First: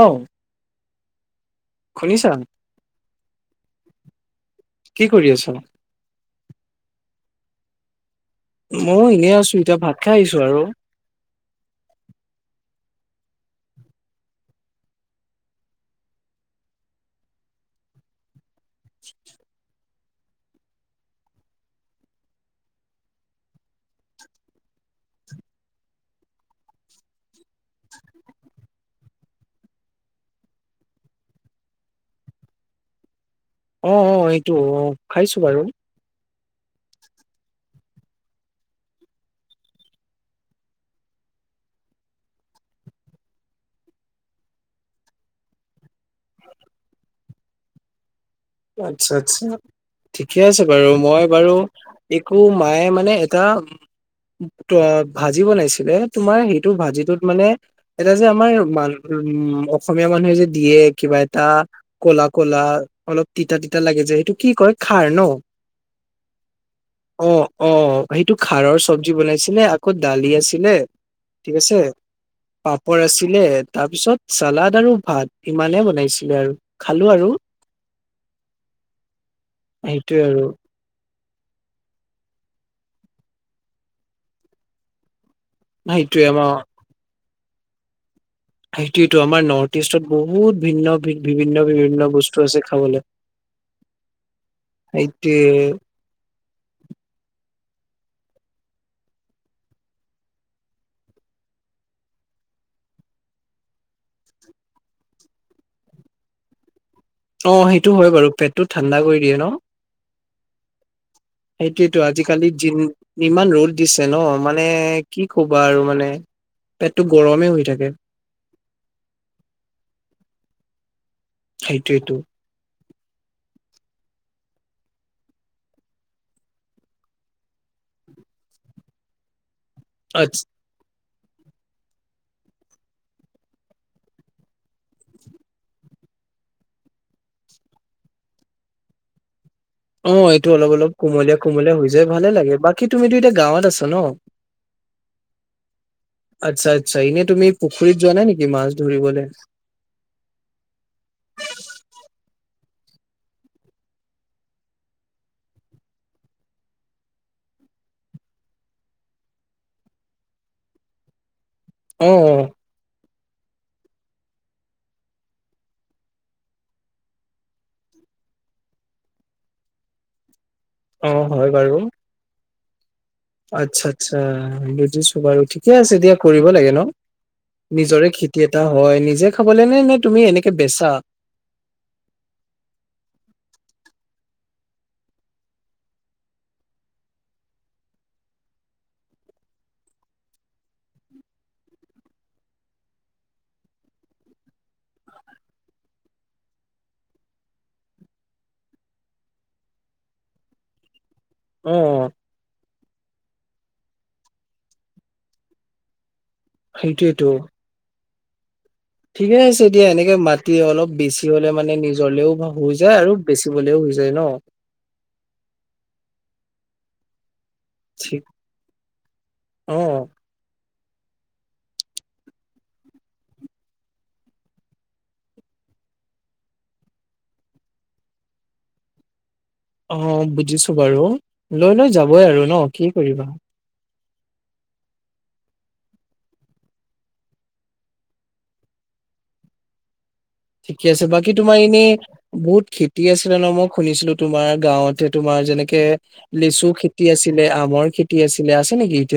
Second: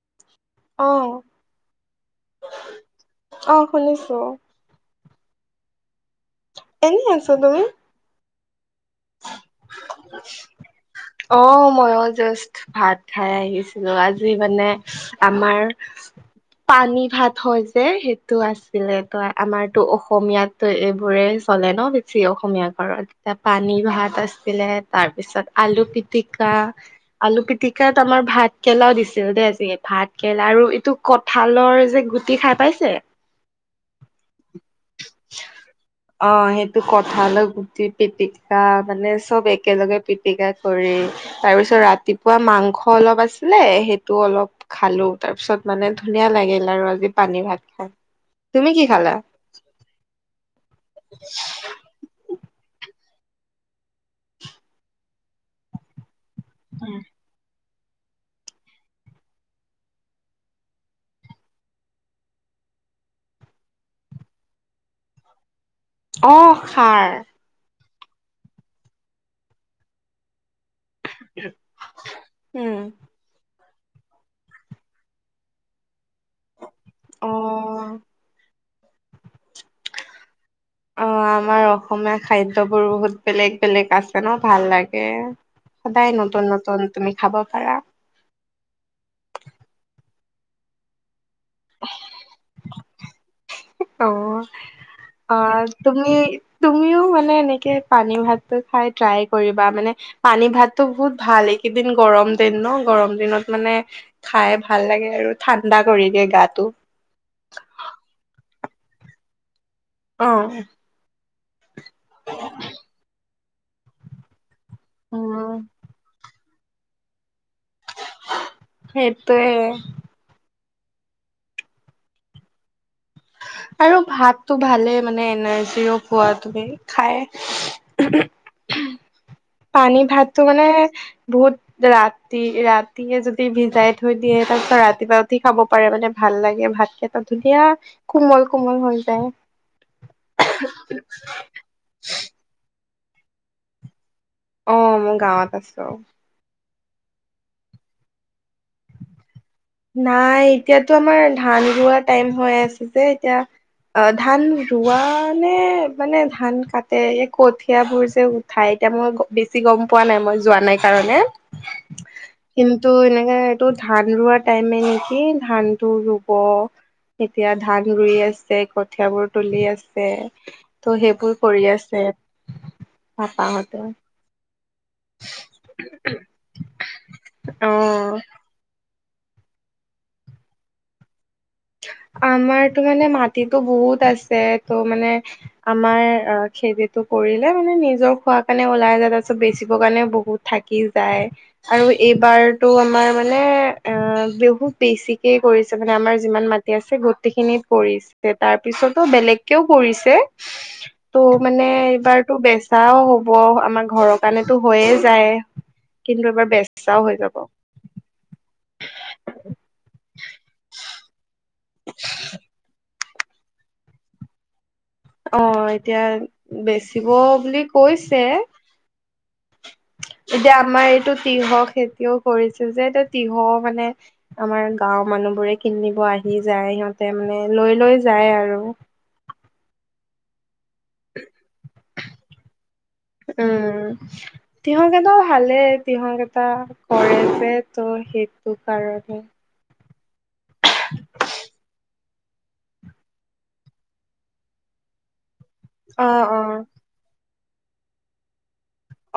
অও। অ, অ শুনিছো। কি কৰি আছ? এনেই আছো তুমি? ময়ো এনেই আছো এতিয়া ভাত খাই আহিছো আৰু অ মইও জাষ্ট ভাত খাই আহিছিলো আজি মানে আমাৰ পানী ভাত হয় যে সেইটো আছে। [unintelligible] আমাৰতো অসমীয়াতটো এইবোৰে চলে ন বেছি অসমীয়া ঘৰত এতিয়া পা পানী ভাত আছিলে তাৰ পিছত আলু পিটিকা আলু পিটিকাত আমাৰ ভাত কেলাও দিছিল দেই আজি ভাত কেৰেলা আৰু এইটো কঁঠালৰ যে গুটি খাই পাইছে? অ অ এইটো অ খাইছো বাৰু। অ সেইটো কঁঠালৰ গুতি পিটিক অ মানে চব একেলগে পিটিকা কৰি তাৰ পিছত ৰাতিপুৱা মাংস অলপ আছি লে সেইটো অলপ খালো তাৰপিছত মানে ধুনীয়া লাগিল আৰু আজি পানী ভাত খাই। তুমি কি আচ্ছা খালা আচ্ছা ঠিকে আছে বাৰু মই বাৰু একো মায়ে মানে অ উ ভাজি বনাইছিলে তোমাৰ সেইটো ভাজিটোত মানে এটা যে আমাৰ মানু উ অসমীয়া মানুহে যে দিয়ে কিবা এটা ক'লা ক'লা অলপ তিতা তিতা লাগে যে সেইটো কি কয় খাৰ ন? অহ খাৰ। অ অ সেইটো খাৰৰ চব্জি বনাইছিলে আকৌ দালি আছি দিলে ঠিক আছে উম পাপৰ আছিলে তাৰপিছত চালাদ আৰু ভাত ইমানে বনাইছিলে আৰু খালো আৰু। অ সেইটোৱে আৰু। অ আমাৰ অসমীয়া খাদ্যবোৰ বহুত বেলেগ বেলেগ আছে ন ভাল লাগে। সদায় সেইটোৱে আমাৰ নতুন নতুন তুমি খাব পাৰা। সেইটোয়েটো আমাৰ নৰ্থ ইষ্টত বহুত ভিন্ন ভিন্ন বিভিন্ন বিভিন্ন বস্তু আছে খাবলে। অ অ তুমি তুমিও মানে এনেকে পানী ভাতটো খাই ট্ৰাই কৰিবা মানে পানী ভাতটো বহুত ভাল এইকেইদিন গৰম দে ন গৰম দিনত মানে খাই ভাল লাগে আৰু ঠাণ্ডা কৰি দিয়ে গাটো। অ সেইটো হয় বাৰু পেটটো ঠাণ্ডা কৰি দিয়ে ন। অ সেইটোয়েতো আজিকালি যি যিমান ৰ'দ দিছে ন মানে কি কবা উম আৰু মানে! পেটতটো গৰমে হৈ থাকে সেইটোৱে সেইটোৱেতো৷ আৰু ভাতটো ভালে মানে এনাৰ্জিও পোৱা তুমি খাই৷ পানী আ ভাতটো মানে বহুত ৰাতি-ৰাতি য়ে যদি ভিজাই থৈ দিয়ে তাৰপিছত ৰাতিপুৱা উঠি খাব পাৰে মানে ভাত ভাল লাগে ভাত কেইটা ধুনীয়া কোমল কোমল হৈ যায়৷ অ এইটো অলপ-অলপ কোমলীয়া-কোমলীয়া হৈ যায় ভালে লাগে৷ বাকী তুমিতো এতিয়া গাঁৱত আছা ন? আহ মই গাঁৱত আছো৷ আচ্ছা-আচ্ছা এনে তুমি পুখুৰীত যোৱা নাই নেকি মাছ ধৰিবলৈ? নাই এতিয়াতো আমাৰ ধান ৰোৱা টাইম হৈ আছে যে এতিয়া- অ ধান ৰোৱা নে মানে ধান কাটে এই কঠিয়াবোৰ যে উঠাই এতিয়া মই বেছি গম পোৱা নাই মই যোৱা নাই কাৰণে৷ অ কিন্তু এনেকে এইটো ধান ৰোৱাত টাইমে নেকি ধান টো ৰোৱ এতিয়া ধান ৰুই আছে কঠিয়াবোৰ তুলি আছে৷ ত' অ সেইবোৰ কৰি আছে৷ পাপাহঁতে আচ্ছা-আচ্ছা বুজিছো বাৰু ঠিকে আছে দিয়া কৰিব লাগে ন? নিজৰে অ খেতি এটা হয়, নিজে খাবলে নে নে তুমি এনেকে বেচা? আমাৰ তো মানে মাটিটো বহুত আছে টো মানে আমাৰ খেতিটো কৰিলে মানে নিজৰ খোৱাৰ কাৰণে ওলাই যায় তাৰ পিছত বেচিবৰ কাৰণে বহুত থাকি যায় আৰু এইবাৰতটো আমাৰ মানে অ বহুত বেছিকেই কৰিছে মানে আমাৰ যিমান মাটি আছে গোটেইখিনিত কৰিছে তাৰপিছতো বেলেগকেও কৰিছে৷ ত' মানে অ এইবাৰতো বেচাও হ'ব আমাৰ ঘৰৰ কাৰণেতো হৈয়ে যায়৷ কিন্তু এবাৰ বেচাও হৈ সেইটোয়েতো যাব ঠিকে আছে দিয়া এনেকে মাটি অলপ বেছি হ'লে মানে নিজলেও হৈ যায় আৰু বেচিবলেও হৈ যায় ন৷ অ এতিয়া বেচিব বুলি ঠিক কৈছে৷ অ এতিয়া আমাৰ এইটো তিহ খেতিও কৰিছে যে এয়া তিহও মানে আমাৰ গাওৰ মানুহ বোৰে কি কিনিব আহি যায় সিহঁতে মানে লৈ লৈ যায় আৰু৷ অ বুজিছো বাৰু লৈ লৈ যাবই আৰু ন কি কৰিবা৷ [unintelligible] তিহ কেইটা ভালেই তিহ বেপাৰ কৰে যে ত' সেইটো কাৰণে৷ [inaudible] ঠিকে আছে বাকী তোমাৰ এনেই বহুত খেতি আছিলে ন মই শুনিছিলো তোমাৰ গাঁৱতে তোমাৰ৷ যেনেকে অ', অ', লেচু খেতি আছিলে আমৰ খেতি আছিলে আ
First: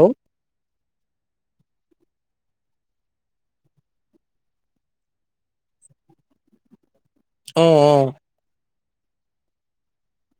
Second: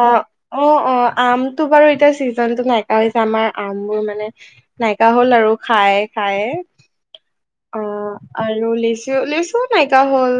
অ-অ-অ আমটো বাৰু এতিয়া চিজনতো নাইকা হৈছে আমাৰ আমবোৰ মানে নাইকা হল আৰু খায় খায়ে৷ অ আৰু লেচু লে লিচু নাইকা হ'ল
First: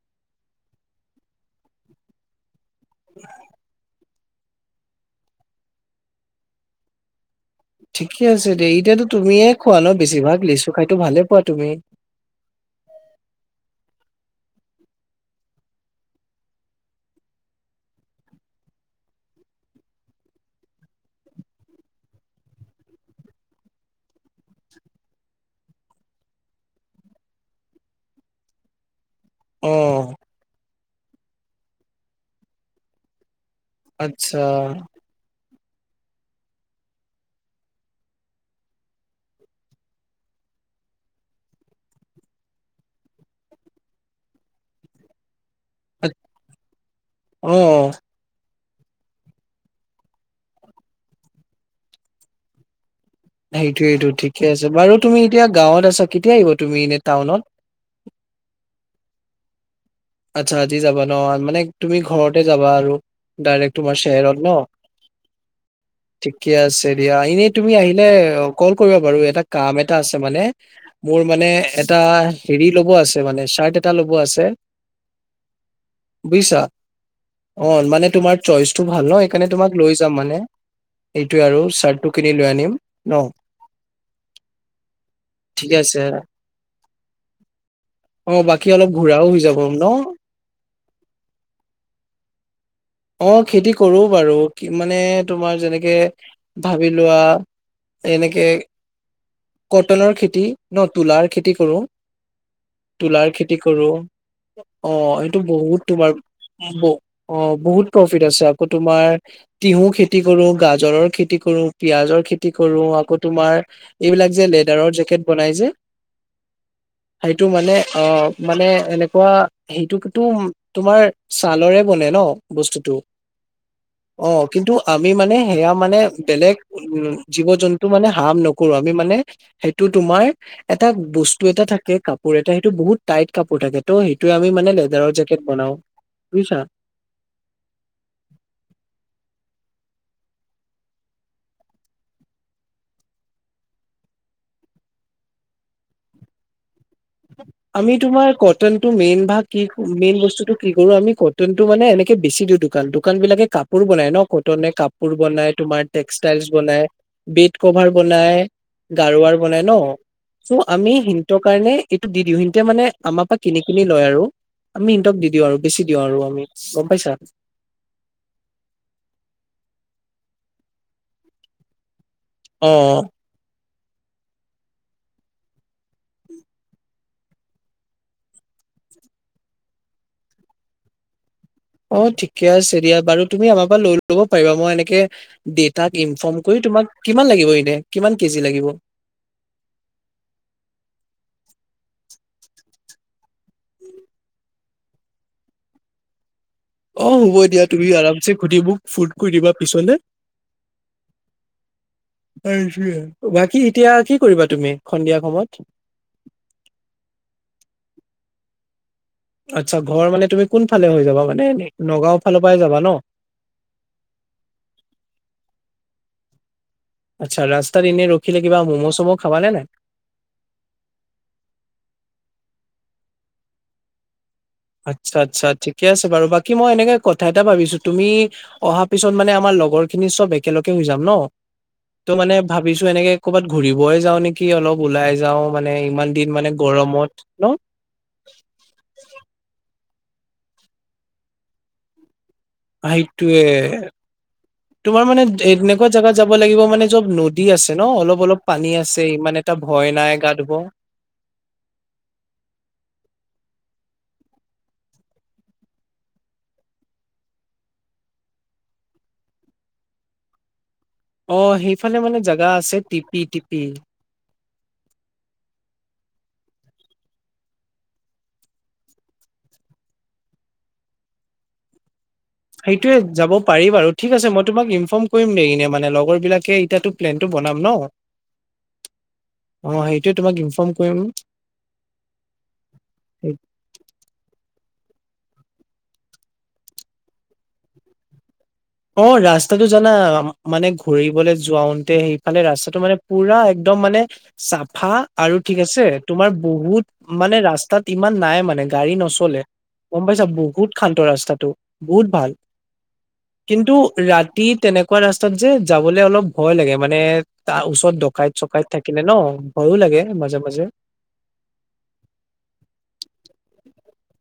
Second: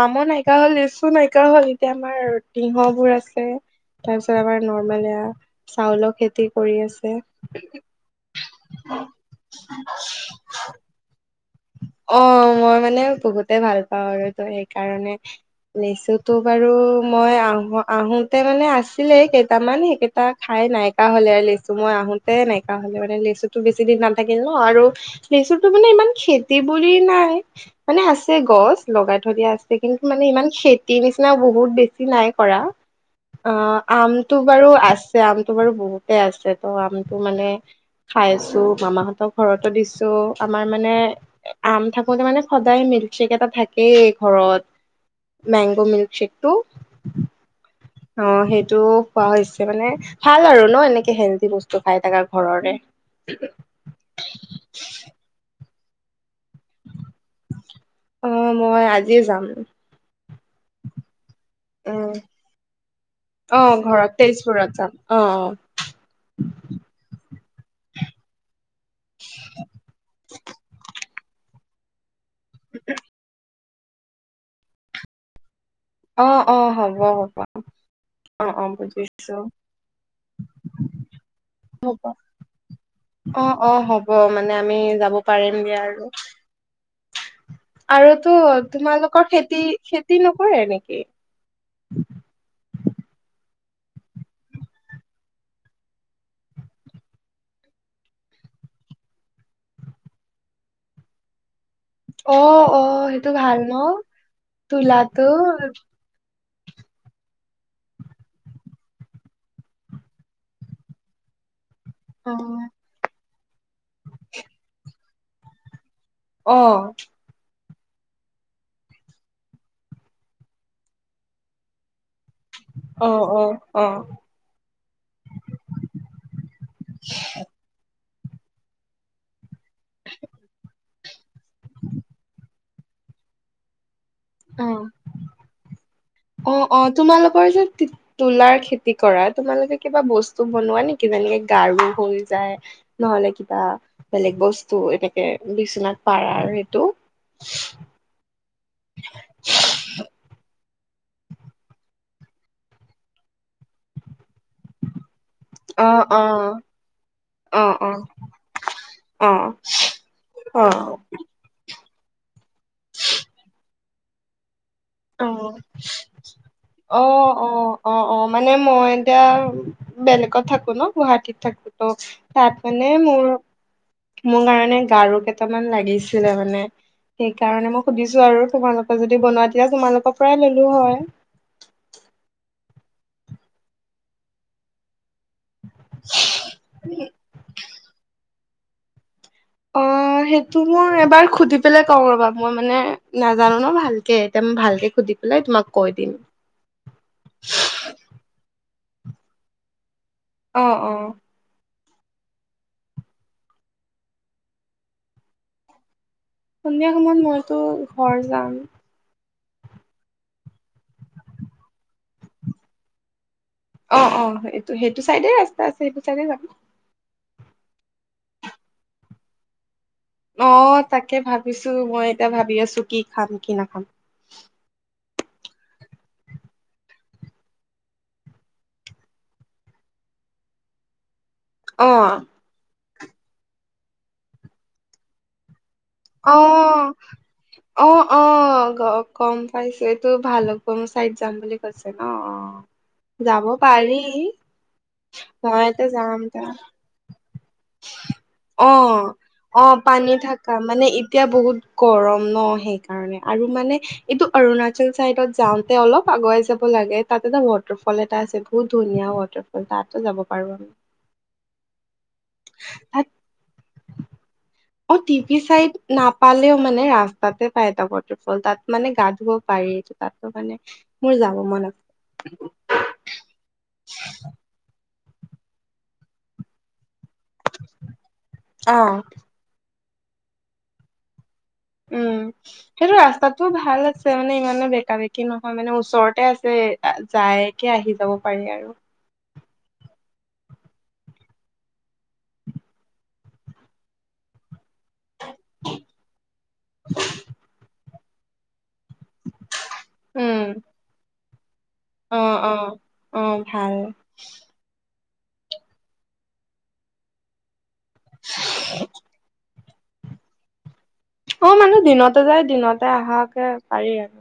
আমো নাইকা হ'ল লিচু নাইকা হল এতিয়া আমাৰ তিয়ঁহ বোৰ আছে তাৰপিছত আমাৰ নৰ্মেল এয়া চাউলৰ খেতি কৰি আছে৷ ঠিকে আছে দে এতিয়াতো তুমিয়ে খোৱা ন বেছিভাগ লেচু খাইতো ভালে পোৱা? তুমি অ মই মানে বহুতে ভাল পাওঁ আৰু ত সেইকাৰণে৷ লিচুতো বাৰু মই আহো আহোতে মানে আছিলে কেইটামান সেইকেইটা খাই নাইকা হ'লে আৰু লেচু মই আহোতে নাইকা হলে মানে লেচুতো বেছি দিন নাথাকিল ন, আৰু লেচু টো মানে ইমান খেত খেতি বুলি নাই, মানে আছে গছ লগাই থৈ দিয়া আছে অ কিন্তু মানে ইমান খেতি তি নিচিনা বহুত বেছি নাই কৰা অ, আমটো আচ্ছা বাৰু আছে আম টো বাৰু বহুতে আছে ত' আমটো মানে খাই আছো মামাহঁতৰ ঘৰতো দিছো আমাৰ মানে আম থাকোতে মানে সদায় মিল্কশ্বেক এটা থাকেই ঘৰত মেংগো আ- মিল্কশেকটো অ অ সেইটো খোৱা হৈছে মানে, ভাল আৰু ন এনেকে হেল্ডি বস্তু খাই থাকা ঘৰৰে সেইটোৱেইটো ঠিকে আছে, বাৰু তুমি এতিয়া গাঁৱত আছা কেতিয়া আহিব তুমি এনে টাউনত? অ, মই আজিয়ে যাম আচ্ছা আজি যাবা ন, মানে তুমি উম ঘৰতে যাবা আৰু অ ডাইৰেক্ট তোমাৰ ঘৰত চেৰত ন, তেজপুৰত যাম অ ঠিকে আছে দিয়া এনে তুমি আহিলে কল কৰিবা বাৰু এটা কাম এটা আছে মানে মোৰ মানে এটা হেৰি ল'ব আছে মানে চাৰ্ট এটা ল'ব আছে [inaudible] বুজিছা হ'ব হ'ব অ মানে তোমাৰ অ অ চইচটো ভাল ন, বুজিছো সেইকাৰণে তোমাক লৈ যাম মানে এইটোয়ে আৰু হব, চাৰ্টটো কিনি লৈ আনিম ন অ, অ, হ'ব মানে আমি যাব পাৰিম ঠিকে দিয়া আছে অ আৰুতো বাকী অলপ ঘূৰাও তোমালোকৰ হৈ যাব খেতি ন খেতি নকৰে নেকি? অ খেতি কৰো বাৰু কি মানে তোমাৰ যেনেকে ভাবি লোৱা এনেকে কটনৰ খেতি ন, তুলাৰ খেতি কৰো অ, অ, তুলাৰ সেইটো খেতি ভাল ন? কৰো অ, তোলাটো এইটো বহুত তোমাৰ ব অ বহুত প্ৰফিট আছে আকৌ তোমাৰ তিহু খেতি কৰো গাজৰৰ খে খেতি কৰো পিয়াজৰ অ খেতি কৰো আকৌ তোমাৰ এইবিলাক যে লেডাৰৰ জেকেট বনাই যে৷ অহ। সেইটো মানে অ মানে এনেকুৱা সেইটো তোমাৰ ছালৰে বনে ন? বস্তুটো অ, অ। অ কিন্তু আমি মানে সেয়া মানে বেলেগ উম জীৱ- জন্তু মানে কাম নকৰো আমি মানে সেইটো তোমাৰ, এটা বস্তু এটা থাকে কাপোৰ এটা সেই এইটো বহুত টাইট কাপোৰ থাকে' টো, সেইটোৱে আমি মানে অ লেডাৰৰ জেকেট বনাওঁ অ, অ, তোমালোকৰ যে তোলাৰ খেতি কৰা তোমালোকে কিবা বস্তু বনোৱা নেকি যেনেকে গাৰু হৈ যায়, নহলে কিবা বেলেগ বস্তু এনেকে বিচনাত পাৰাৰ সেইটো আমি তোমাৰ কটনটো মেইন ভাগ কি মেইন বস্তুতটো কি কৰো আমি কটনটো মানে এনেকে বেছি দিওঁ দোকান- দোকান বিলাকে কাপোৰ বনাই ন কটনে কাপোৰ বনাই, তোমাৰ অ অ টেক্সটাইলছ বনাই, বেড অ কভাৰ অ বনায় গাৰু অ ওৱাৰ বনাই ন, অ অ চ' আমি সেইটো কাৰণে এইটো দি দিওঁ হিতে মানে আমাৰ পৰা কিনি- কিনি লয় আৰু সিন্তক দি দিওঁ আৰু বেছি দিওঁ আৰু আমি গম অ, পাইছা অ, অ, অ, মানে মই এতিয়া বেলেগ থাকো ন গুৱাহাটীত থাকো ত, তাত অ মানে মোৰ মোৰ কাৰণে গাৰু কেইটামান লাগিছিলে মানে সেইকাৰণে মই সুধিছো আৰু তোমালোকে যদি বনোৱা তেতিয়া তোমালোকৰ পৰাই ললো হয় অ ঠিকে আছে দিয়া বাৰু তুমি আমাৰ পৰা লৈ ল'ব পাৰিবা মই এনেকে দেতাক ইনফৰ্ম কৰি তোমাক, কিমান লাগিব এনে কিমান কেজি লাগিব? অ। অ সেইটো মই এবাৰ সুধি পেলাই কওঁ ৰবা মই মানে নাজানো ন ভালকে এতিয়া মই ভালকে সুধি পেলাই তোমাক কৈ দিম৷ অ হ'ব দিয়া তুমি আৰামচে সুধি মোক ফোন কৰি দিবা পিছলে৷ অ-অ [unintelligible] বাকী এতিয়া কি কৰিবা তুমি সন্ধিয়া সময়ত? সন্ধিয়া সময়ত মইতো ঘৰ যাম। আচ্ছা ঘৰ মানে তুমি কোনফালে হৈ যাবা, মানে নগাঁও ফালৰ পৰাই যাবা ন? অ'-অ' এইটো সেইটো চাইডে ৰাস্তা আছে সেইটো চাইডে যাম। আচ্ছা, ৰাস্তাত এনে ৰখিলে কিবা ম'ম' চমো খাব নে নাই? অহ' তাকে ভাবিছো, মই এতিয়া ভাবি আছো কি খাম কি নাখাম। আচ্ছা-আচ্ছা, ঠিকে আছে বাৰু বাকী মই এনেকে কথা এটা ভাবিছো, তুমি অহা পিছত মানে আমাৰ লগৰ খিনি চব একেলগে হৈ যাম ন। অ ত' মানে ভাবিছো, এনেকে কৰ'বাত ঘুৰিবই যাও নেকি অলপ ওলাই যাওঁ। মানে ইমান দিন মানে গৰমত ন অ'-অ'-অ' গ কম পাইছো এতো ভালুকপুং চাইড যাম বুলি কৈছে ন, অ' যাব সেইটোয়ে পাৰি, তোমাৰ মানে মই এতে এনেকুৱা জেগাত যাম যাব ত লাগিব মানে য'ত নদী আছে ন অলপ অলপ পানী আছে অ' ইমান এটা অ' ভয় নাই পানী গা ধুব থাকা মানে এতিয়া বহুত গৰম ন? অ সেইকাৰণে, আৰু মানে এইটো অৰুণাচল চাইডত যাওঁতে অলপ আগুৱাই যাব লাগে, তাত এটা ৱাটাৰ ফল এটা আছে বহুত ধুনীয়া। ৱাটাৰফল তাতো যাব পাৰো আমি। অ' সেইফালে মানে জাগা আছে তাত টিপি-টিপি, অ', টিভি চাইড নাপালেও মানে ৰাস্তাতে পায়, এটা ৱাটাৰফল তাত মানে গা ধুব পাৰি, তাতো মানে মোৰ যাব মন আছে। সেইটোৱে যাব পাৰি বাৰু, ঠিক আছে মই তোমাক ইনফৰ্ম কৰিম নে এনে মানে লগৰ বিলাকে এতিয়া টো প্ৰেন বনাম ন? অ', অ সেইটোৱে তোমাক ইনফৰ্ম কৰিম। উম' সেইটো ৰাস্তাতটোও ভাল আছে মানে, ইমানো বেকা-বেকি নহয় মানে, ওচৰতে আছে যায়কে আহি যাব পাৰি আৰু। অ ৰাস্তাটো জানা মানে ঘূৰিবলৈ যাওঁতে, সেইফালে ৰাস্তাটো মানে পুৰা একদম মানে চাপ ফা আৰু ঠিক আছে, তোমাৰ বহুত মানে ৰাস্তাত ইমান নাই মানে গাড়ী নচ নচলে, গম পাইছা বহুত শান্ত ৰাস্তাটো। বহুত ভাল অ'-অ'-অ' কিন্তু ৰাতি তেনেকুৱা ৰাস্তাত যে, যাবলে অলপ ভয় লাগে মানে ডকাইত-চকাইত থাকিলে ন ভয়ো লাগে মাজে-মাজে। অ মানুহ দিনতে যায় দিনতে অহাকে পাৰি আৰু।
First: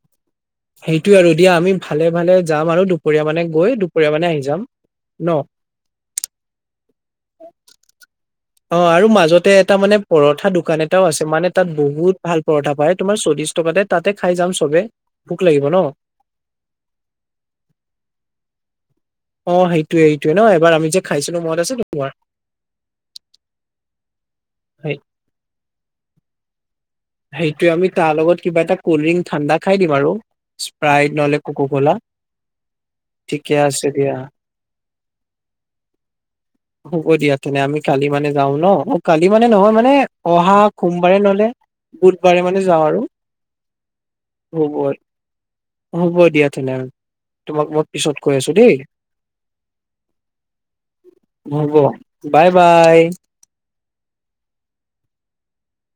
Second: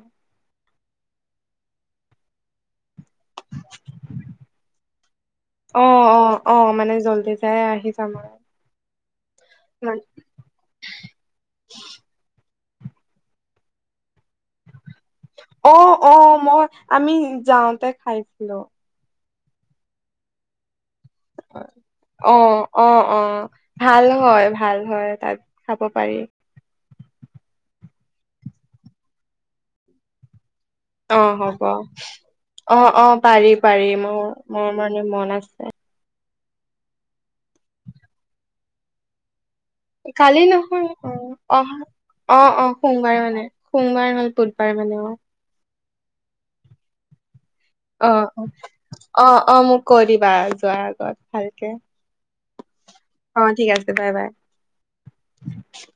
সেইটোয়ে আৰু দিয়া, আমি ভালে-ভালে যাম আৰু দুপৰীয়া মানে গৈ দুপৰীয়া মানে আহি যাম। ন অ' অ' অহ মানে জল্দি যাই আহি যাম আৰু। অ আৰু মাজতে এটা মানে পৰঠা দোকান এটাও আছে, মানে তাত বহুত ভাল পৰঠা পায়, তোমাৰ চল্লিশ টকাতে তাতে খাই যাম চবে। ভোক লাগিব ন অ'অ' মই আমি যাওঁতে খাইছিলো। অ' সেইটোয়ে এইটোয়ে ন এবাৰ আমি যে খাইছিলো মনত আছে তোমাৰ অ-অ-অ ভাল হয়। ভাল সেই- হয়, তাত খাব পাৰি। সেইটোয়ে আমি তাৰ লগত কিবা এটা কল্ড ড্ৰিংক ঠাণ্ডা খাই দিম আৰু। স্প্ৰাইট অ নহলে হ'ব। কোকো কলা অ'-অ' ঠিকে আছে পাৰি-পাৰি, দিয়া মোৰ-মোৰ মানে মন আছে। হ'ব দিয়া তেনে আমি কালি মানে যাও ন, কালি মানে মানে নহয় মানে, অহা সোমবাৰে ন'হলে। বুধবাৰে মানে অ-অ যাওঁ আৰু সোমবাৰ মানে সোমবাৰ হ'লে বুধবাৰ হ'ব মানে অ। হ'ব দিয়া তেনেহ'লে, তোমাক মই অ পিছত কৈ আছো দেই। অ অ মোক কৈ দিবা যোৱাৰ আগত ভালকে, হ'ব বাই বাই অ ঠিক আছে। Bye bye.